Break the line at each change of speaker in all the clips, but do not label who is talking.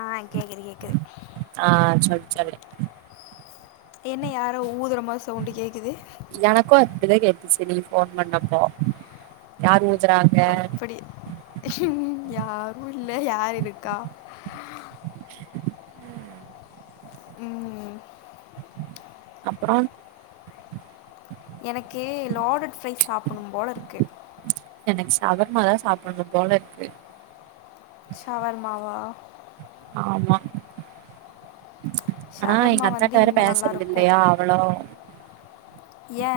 ஆ கேக்குது கேக்கு
ஆ சொல்லு சொல்லு
என்ன யாரோ ஊதுற மார் சவுண்ட் கேக்குது
செரி போன் பண்ணப்போ யாரு
அப்பிடி யா உள்ள யார் இருக்கா உம்
அப்பறோ
எனக் லடோட் ஃப்ரைஸ் சாப்பணும் போல இருக்கு
எனக் சவர்மா தா சாப்புன்னு போல இருக்கு
சவர்மா வா
ஆமா அனா எங்
ஷவர்மா
அத்தாட்ட
வந்து
வேற
இங்கே
பேஸ்றது
நல்லாயிருக்கும்
இல்லயா அவளோ
ஏ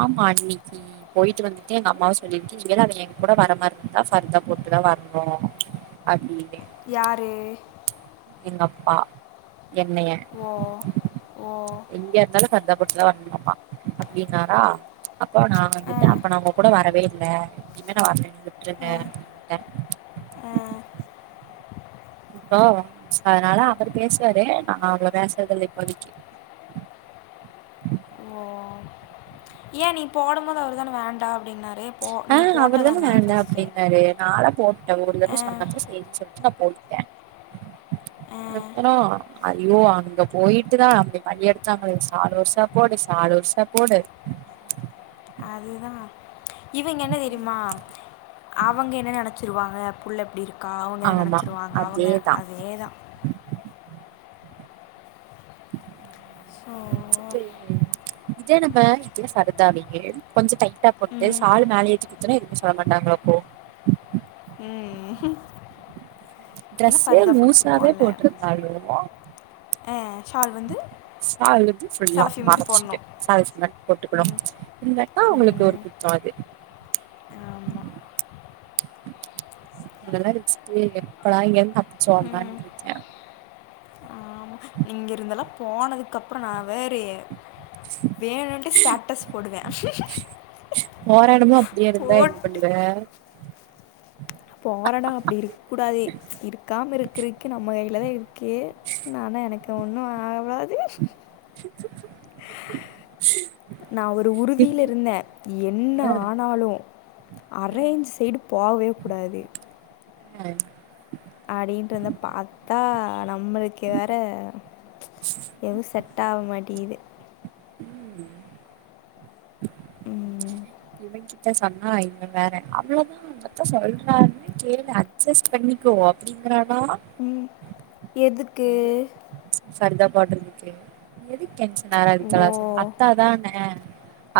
ஆமா அன்னிக்கீ போயிட்டு வந்துட்டு எங்க அம்மாவு சொல்லிருக்கி நீ இங்க தா அவ எங் கூட வர மா இருந்தா ஃபர்தா போட்டுதா வர்ணூ அப்டி
யாரூ
உங்கப்பா என்னெய
ஓ ஓ
எங்க இருந்தாலு ஃபார்தப் போட்டு தா வர்னும்மா அப்பிடீன் நாரா அப்போ நா
ஆ
வந்துட் அப்போ நா உங்க கூட வரவே இல்ல இங்கன வாங்குநேனே
ஆ ஆ
ப்போ ம்ச் அதனால அவுரு பேசுவாரு நா அவ்ளோ பேசுரதில்ல இப்பொதிக்கு
ஓ ஏ நி போடும் போது அவர்தானே வேண்டா
ஆ அவுருதானே வேண்டா
ஃபஸ்ட்டு
அப்டின்னாரு நாலா போட்டே ஒரு தடவ
ஆ
சொன்னப்ப சேரி சொல்ட்டு நா போட்
ஆ
அப்புறோ ஐய்யோ அங்க போயிட்டு தா அப்டி பன்னி எடுத்தாங்கலெ நாலு வர்சோ போடு நாலு வருசொ போடு
அதுதா இவிங்கெ என்ன தெரிம்மா அவங்கெ என்ன நெனச்சிருவாங்க புல் எப்டி இருக் க்கா அவுங்கென்ன
ஆமா
நெனச்சிருவாங்க அவுங்கெ
அதேதா
அதே தா ஸோ
இவங்கள வெச்சிட்டு இதே நம்ம இதே சார்த அன்னிக்கு கொஞ்சு டைம் ட்டா போட்டு
ம்
சாலு மேலியே தூக்கி த்தன எதுமே சொல்லமாட்டங்களா அப்போ
உம்
ட்ரெஸ்ஸே லூஸாவே போட்டுருந்தாலு
ஆ ஷால் வந்து
சாலுங்குருது ஃபுல்லா
சலஃபி மாதி
மறைச்சிட்டு
போடணும்.
[unintelligible] மாதிரி போட்டுக்கணு இதத்தா உங்களுக்கு ஒரு குத்தோ அது
ஆமா,
[unintelligible] எப்படா இங்கிருந்து [unintelligible] சொன்னான்டுருக்க
நீங்க இருந்தெல்லா போனதுக்கு அப்புறோ நா வேற ஏ வேணுன்டே ஸ்டேட்டஸ் போடுவே
போற எடமு அப்டியே இருந்தா என்ன
போட்டு
பண்ணுவ
போரேடோ அப்படி இருக்கூடாது இருக்காம இருக்கிறதுக்கு நம்ம கைல தா ஓக்கே நானா எனக்கு ஒண்ணு ஆவாது
[inaudible]
நா ஒரு உறுதியில இருந்தே என்ன ஆனாலு அரேஞ்சு சைடு போவே கூடாது
ஆ
அப்டின்றந்த பாத்தா நம் நம்மளுக்கு வேற ம்ச் எதுவு செட் ஆவ மாட்டீகுது
ம்
உம்
இவன் கிட்ட சொன்னா இவ வேற அவ்வளோதா மச்சா சொல்றாருல்ல கேளு அட்ஜஸ் பண்ணிக்கோ அப்படிங்குறாரு
உம் எதுக்கு
ஃபரிதா போடுரதுக்கு எதுக்கேன் நாலதுச்
ஓ
நல்லாசு அத்தா தானே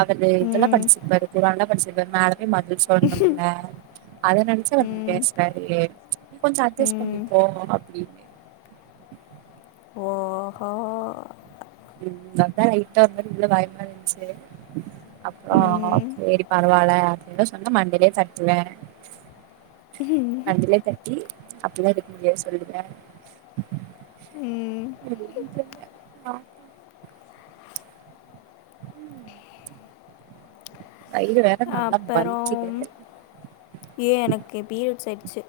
அவது இதெல்லா
ம்
படிச்சிர [unintelligible] படிகுரான்ல படிச்சு ப் மேடம் மதள் சொன்ணுங்க அத நெனச்சா வந்து பேசுறாரு லேட் கொஞ்சம் அட்ஜஸ்
ம்
பண்ணிபோம் அப்டின்னு
ஓஹா
உ அதான் லைட்டாஓரு மாரிஉள்ள பயமா இருந்துச்சு அப்றோம்
ம்
செரி பரவாயில்ல ன சொன்னா மண்டிலயே தட்டுவே ண்டலே தட்டி அப்படிலாம் இத ஏ சொல்விங்க ஆ உம்
அப்பறம் ஏன் எனக்கு [unintelligible] ட்சு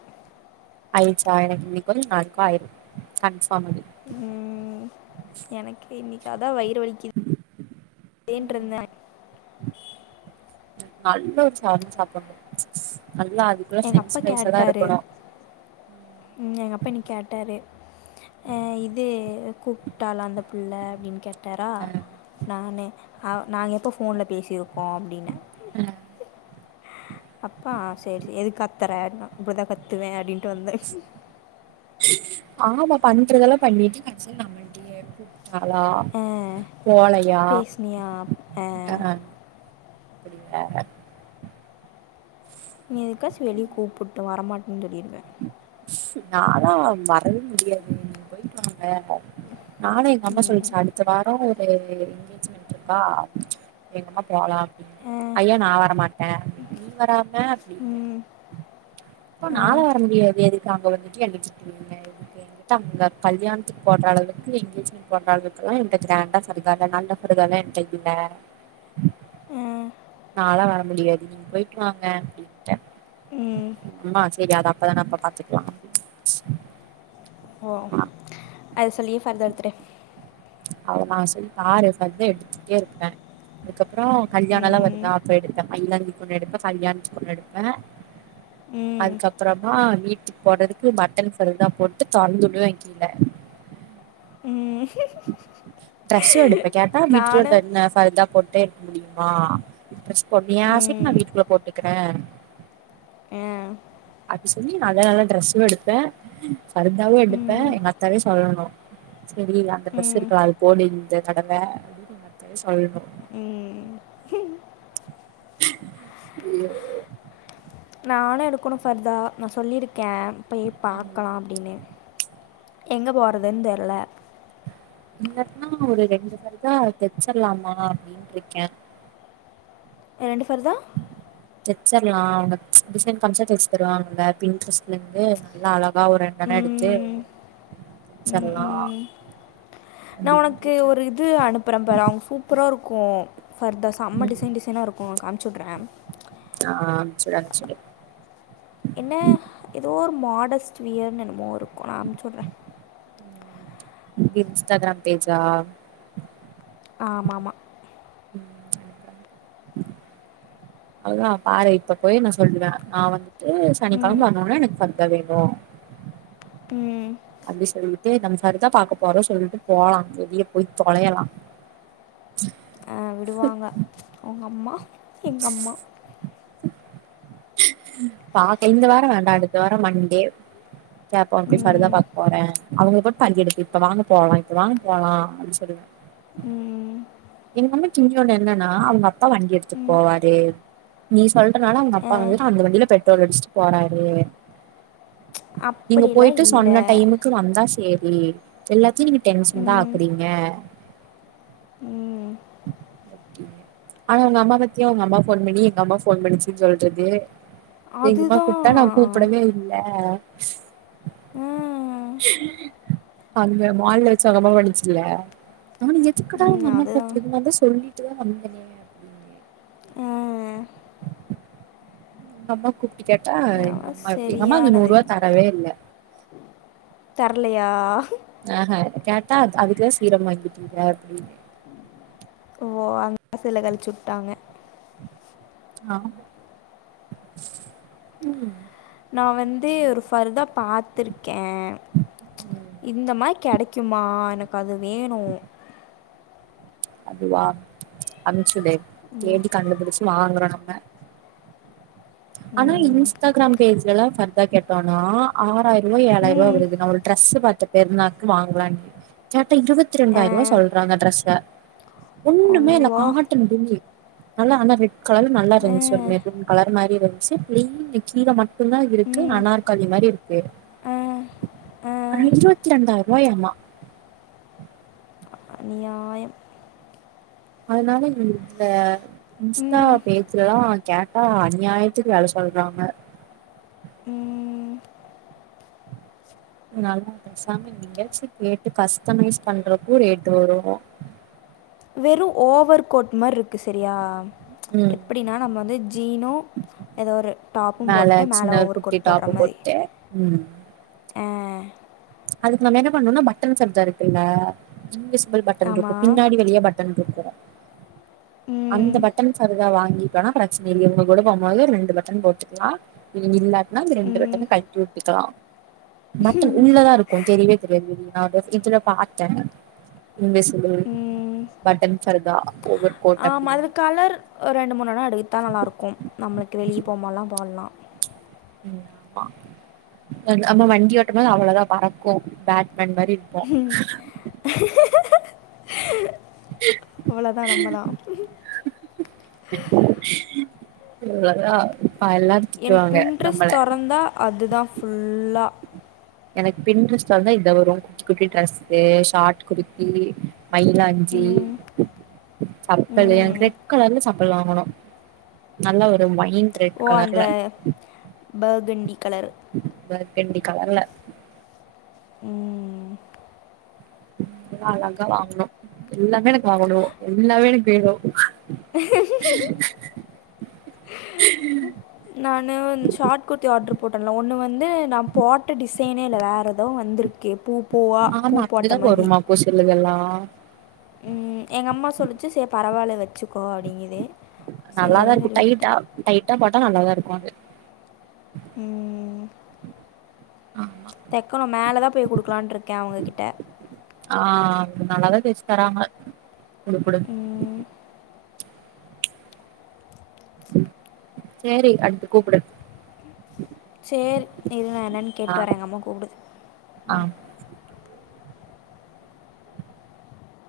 ஐன்சா என்க் இன்க் [unintelligible]
உம் எனக்கே இன்னைக்கு அதான் வய்ர் வைதலிக்து நீன்டுருந்தென்
நல்ல ஒரு சாதம் சாப்பண்ணும்
எங்க அப்பா கேட்டாரு உம் எங்க அப்பா இன்னைக்கு கேட்டாரு அஹ் இது கூப்ட்டாலா அந்த புள்ள அப்டின்னு கேட் தரா
அ
நானே அ வ நாங்க எப்போ போன்ல பேசிரு ப்போம் அப்டினு அப்பா சேரி எதுக் கத்தற அப்புதன் கத்துவேன் அப்படின்னு வந்து
ஆமா பண்றதெல்லாம் பண்ணிட்டு நாலா
அஹ்,
போலையா
பேசுனியா
அஹ் அப்படியா
நீ எதுக்காச்சி வெளிய கூப்பிட்டு வரமாட் [unintelligible] தல்லிருவே
நாலான் வரவே முடியாது நீங்க போயிட்டு வாங்க நானும் எங்க அம்மா சொல்லிச்சு அடுத்த வார ஹ சாப்டிய்யா
ஓ
ஐயோ நான் வரமாட்டேன் எங்கட அவேன் அப்போ நா எல்லா வர முடியாது எதுக்கு அங்க வந்துட்டு எந்திற்சி திரும்ப எதுக்கு அங்க கல்யாணத்துக்கு போடுற அளவுக்கு எங்கஜெமென்ட் போடுற அளவுக்கு எல்லா என்கிட்ட கிரான்ட்டா சல்வார் எல்லா இல்ல பார்தா எல்லா எண்ட இல்ல நாலா வர முடியாது நீங்க போயிட்டு வாங்க அப்டின்ட்ட அம்மா செரி அது அபோதான அப்போ பாத்துக்கலாம்
ஓ அது சொல்லியே ஃபார்த் எடுத்துட்ட
அவளோ தா அதா சொல்லி நா ஃபாருதா எடுத்துட்டே இருப்பே அதுக்கப்புறம் கல்யாணம் லா
ம்,
வருதா அப்போ எடுப்ப ஐழந்துக்கு ஒண்ணு எடுப்ப கல்யாணத்துக்கு ஒண்ணு எடுப்ப
ம்,
அதுக்கப்பறமா வீட்டுக்கு போடுறதுக்கு பட்டன் பர்தா போட்டு [unintelligible]
ம்
டிரஸ்சும் எடுப்ப கேட்டா வீட்டுலா
நானும்
என்ன பர்தா போட் கேக்க முடியுமா டிரஸ் போடுவையா செரி நா
ம்,
வீட்டு குள்ள போட்டுகிறே
ஆ,
அப்படி சொல்லி நல்ல நல்ல ட்ரெஸ்ஸும் எடுப்பே ப பார்தாவும் எடுப்பே
ம்,
எங்க அத்தாவே சொல்லணும் சரி அந்த ட்ரெஸ்
ம்,
இருக்கலா அது போடு இந்த தடவ அப்படின்னு எங்க அத்தாவே சொல்லணு
ம்.
ஐயோ
நானு எடுக்கணு பர்தா நா சொல்லிருக் கேம்ப்பயி
ம்
பாக்கலா அப்டின்னு எங்க போறதுன் தெர்ல
இல்லன்னா ஒரு ரெண்டு [inaudible] தெச்சர்லாமா அப்டின்ருக்கே
எ ரெண்டு ஃபர்தா
தெச்சிர்லா அங்க டிசைன் [unintelligible] தச்சு தருவாங்க பின்ட்ரெஸ்ட்லேந்து நல்லா அழகா ஒரு ரெண்டெண எடுத்து
ம்,
தச்சர்லா
நா ஒனக்கு ஒரு இது அனுப்பும் பாரு அவ்ங்க சூப்பரா இருக் கு ஃபர்தா சம்ம
ம்
டிசைன் டிசைனா இருக்கு ஒனக்கு அம்சுட்ர
அம்சுடு அம்சுடு
என்ன ஏதோ ஒரு மாடஸ்ட் வியர்னு என்னமோ இருக்கு நா அம்சுட்ர
இன்ஸ்டாகிராம் பேஜா
ஆமாமா
[inaudible] அதா பாரு இப்ப போய் நா சொல்லுவ நா வந்துட்டு சனிக்கெழம ஆனோனே எனக்கு ஃபர்தா வேணு அப்டி சொல்லிட்டு நம்ம ஃபர்தா பாக்க போறோ சொல்ட்டு போலா வெளிய போய் தொலையலா
டுவாங்க உங்க அம்மா எங்கம்மா
பாக்க இந்த வாரொ வேண்டா அடுத்த வாரொ மண்டே கேப்போ இப்ப போய் ஃபர்தா
ம்,
பாக்க போற அவ்ங்களைய போட் பந்தி எடுத்து இப்ப வாங்க போகலா இப்ப வாங்க போலா அப்டின் சொல்லுவ
ம்,
[unintelligible] என்னன்னா அவ்ங்க அப்பா வண்டி எடுத்துட் போவாரு நீ சொல்றனால அவ்ங்க
ஆ,
அப்பா வந்து அந்த வண்டியில பெட்ரோல் அடிச்சுட்டு போறாரு நீங்க
அப்படிலாம்
போயிட்டு
இல்லை
சொன்ன டைமுக்கு வந்தா சே ரி எல்லாத்தியு நீங்க டென்சன்தா
ம்,
ஆக்குறீங்க
ம்,
ஆனா உங்க அம்மா பாத்தியா உங்க அம்மா ஃபோன் பண்ணி எங்கம்மா ஃபோன் பண்ணுச்சுன் சொல்றது எங்கம்மா
அதுதான்
கூப்ட்டா நா கூப்புடவே இல்ல
ஆ, ம்,
அங்க மால்ல வச்சு உங்க அம்மாவ அடிச்சீல்ல எதுக்குதா எங்க அம்மா
அதுதான்
[unintelligible] நாந்தா சொல்லி ட்டுதா வந்தனே அப்டினு
ஆ, ஆ,
உங்கம்மா கூப்டு கேட் ஆ எங்க அம்மா எப்டி எங்க அம்மா அந்த நூறு
சரியானது
ரூபா தரவே இல்ல
தரலையா
ஆஹ கேட்டா அதுக்குதா சீரம் வாங்கிட்டீங்க அப்டின்னு
காசுல கழிச்சுட்டாங்க
ஆ ம்
நா வந்து ஒரு ஃபர்தா பாத்துருக்கே இந்த மாரி கெடைக்குமா எனக்கு அது வேணும்
ஆனா இன்ஸ்டாகிராம் பேஜ்லல்லா ஃபர்தா கேட்டோம்னா ஆறாய்ரூபாய் ஏழாய்ரரூபா
ம்
வருது நம்ம ஒரு டிரெஸ் பாத்தே பெருநாள்க்கு வாங்கலாம்னு கேட்டா இருபத்தி
ஆ
இரண்டாயிர்வா சொல்றாங்க டிரெஸ ஒண்ணுமே இல்ல
அல்லாஹ்
காட்டன் துணி நல்லா ஆனா ரெட் கலர் நல்லா
ஆ
இருந்துச்சு ஒருமெரூன் கலர் மாரி இருந்துச்சு பிளீன் கீழ மட்டும்தா இருக்கு
ம்
அனார்கலி மாரி இருக்கு
ஆ ஆ
இருபத்ரெண்டாயிரூவாயா மா
அநியாயம்
அதனால இந்த இன்ஸ்டா
ம்
பேஜ்லல்லாம் கேட்டா அநியாயத்துக்கு வெல சொல்றாங்க
ம்
அதனால பேசாம எங்கியாச்சும் கேட்டு கஸ்டமைஸ் பண்றகு ரேட்டு வரும்
வெறும் ஓவர் கோட் மார்ருக்கு சரியா
ம்
எப்டின்னா நம்ம வந்து ஜீனும் ஏதோ ஒரு டாப்பும்
மேல
போட்டு மேலே
சின்ன ஒரு
ஓவர்
குட்டி
கோட் போடுற
டாப்பு
மாரி
போட்டு ம்
ஆ
அதுக்கு நம்ம என்ன பண்ணோம்னா பட்டன் ஃப்பர்தா இருக்குல்ல மல் பட்டன் இருக்கும்
ஆமாம்
பின்னாடி வழியா பட்டன் இருக்கும் அந்த
ம்
பட்டன் ஃப்பர்தா வாங்கிட்டோனா பிரச்சன இல்ல இவங்க கூட போம்போது ரெண்டு பட்டன் போட்டுக்கலா இவங்க இல்லாட்டுனா ரெண்டு
ம்
பட்டன் கழட்டி விட்டுக்கலா பட்டன் உள்ளதா இருக்கும் தெரியவே தெரியது வெளில நா இதுல பாத்தே இன்விசிபில் பட்டன் ஃப்பர்தா ஓவர் கோட்
ஆம்
அப்டின்னு
அதில் கலர் ரெண்டு மூணு வேணா எடுத்தா நல்லாருக்கும் நம்மளுக்கு வெளியே போம்போதுலா போட்லாம்
ஆமா நம்ம வண்டி ஓட்டும் போது அவ்வளதா பறக்கு பேட்மேன் மாரி இருப்போம்
அவ்வளதா நம்மதா
சொ [unintelligible]
எனக்கு பின் ட்ரெஸ் தொறந்தா அதுதா ஃபுல்லா
எனக்கு பின் ட்ரெஸ் தொறந்தா இதுதா வரும் குட்டி ட்ரெஸ்சு ஷார்ட் குர்த்தி மயிலாஞ்சி சப்பல் எனக்கு ரெக் கலர்ல சப்பல் வாங்கணு நல்லா ஒரு ஒயின்
ஓ அந்த பர்கண்டி கலரு
வெண்டி கலர்ல
ம்
நல்ல அழகா வாங்கணு எல்லாமே எனக்கு வாங்கணு எல்லாமே எனக்கு வேணு
உஹ
உஹ [inaudible]
நானு ஷார்ட் குர்த்தி ஆர்ட்ரு போட்டன்ல ஒன்னு வந்து நா போட்ட டிசைனே இல்ல வேற ஏதோ வந்துருக்கு பூ பூவாக பூ
ஆமா
போட்ட
அப்டிதா வருமா ஒர் சிலதெல்லா ஆ
ம் எங்கம்மா சொல்லிச்சு சே பரவால்ல வச் சுக்கோ அப்படிங்கிது சேரின் சொல்லி விட்டுட்டே
டா நல்லாதாருக்கூ அது
ம்
ஆமா
தெக்கணூ மேலதா போய் குடுக்கலான்ருக்கே அவங்ககிட்ட
ஆ நல்லாதா தெச்சு தராங்க குடு குடு
ம்,
செரி அடுத்து கூப்புடு
சேரி இரு நா என்னன்
ஆ
கேட்டு வரே எங்கம்மா கூப்டுது
ஆ
ம்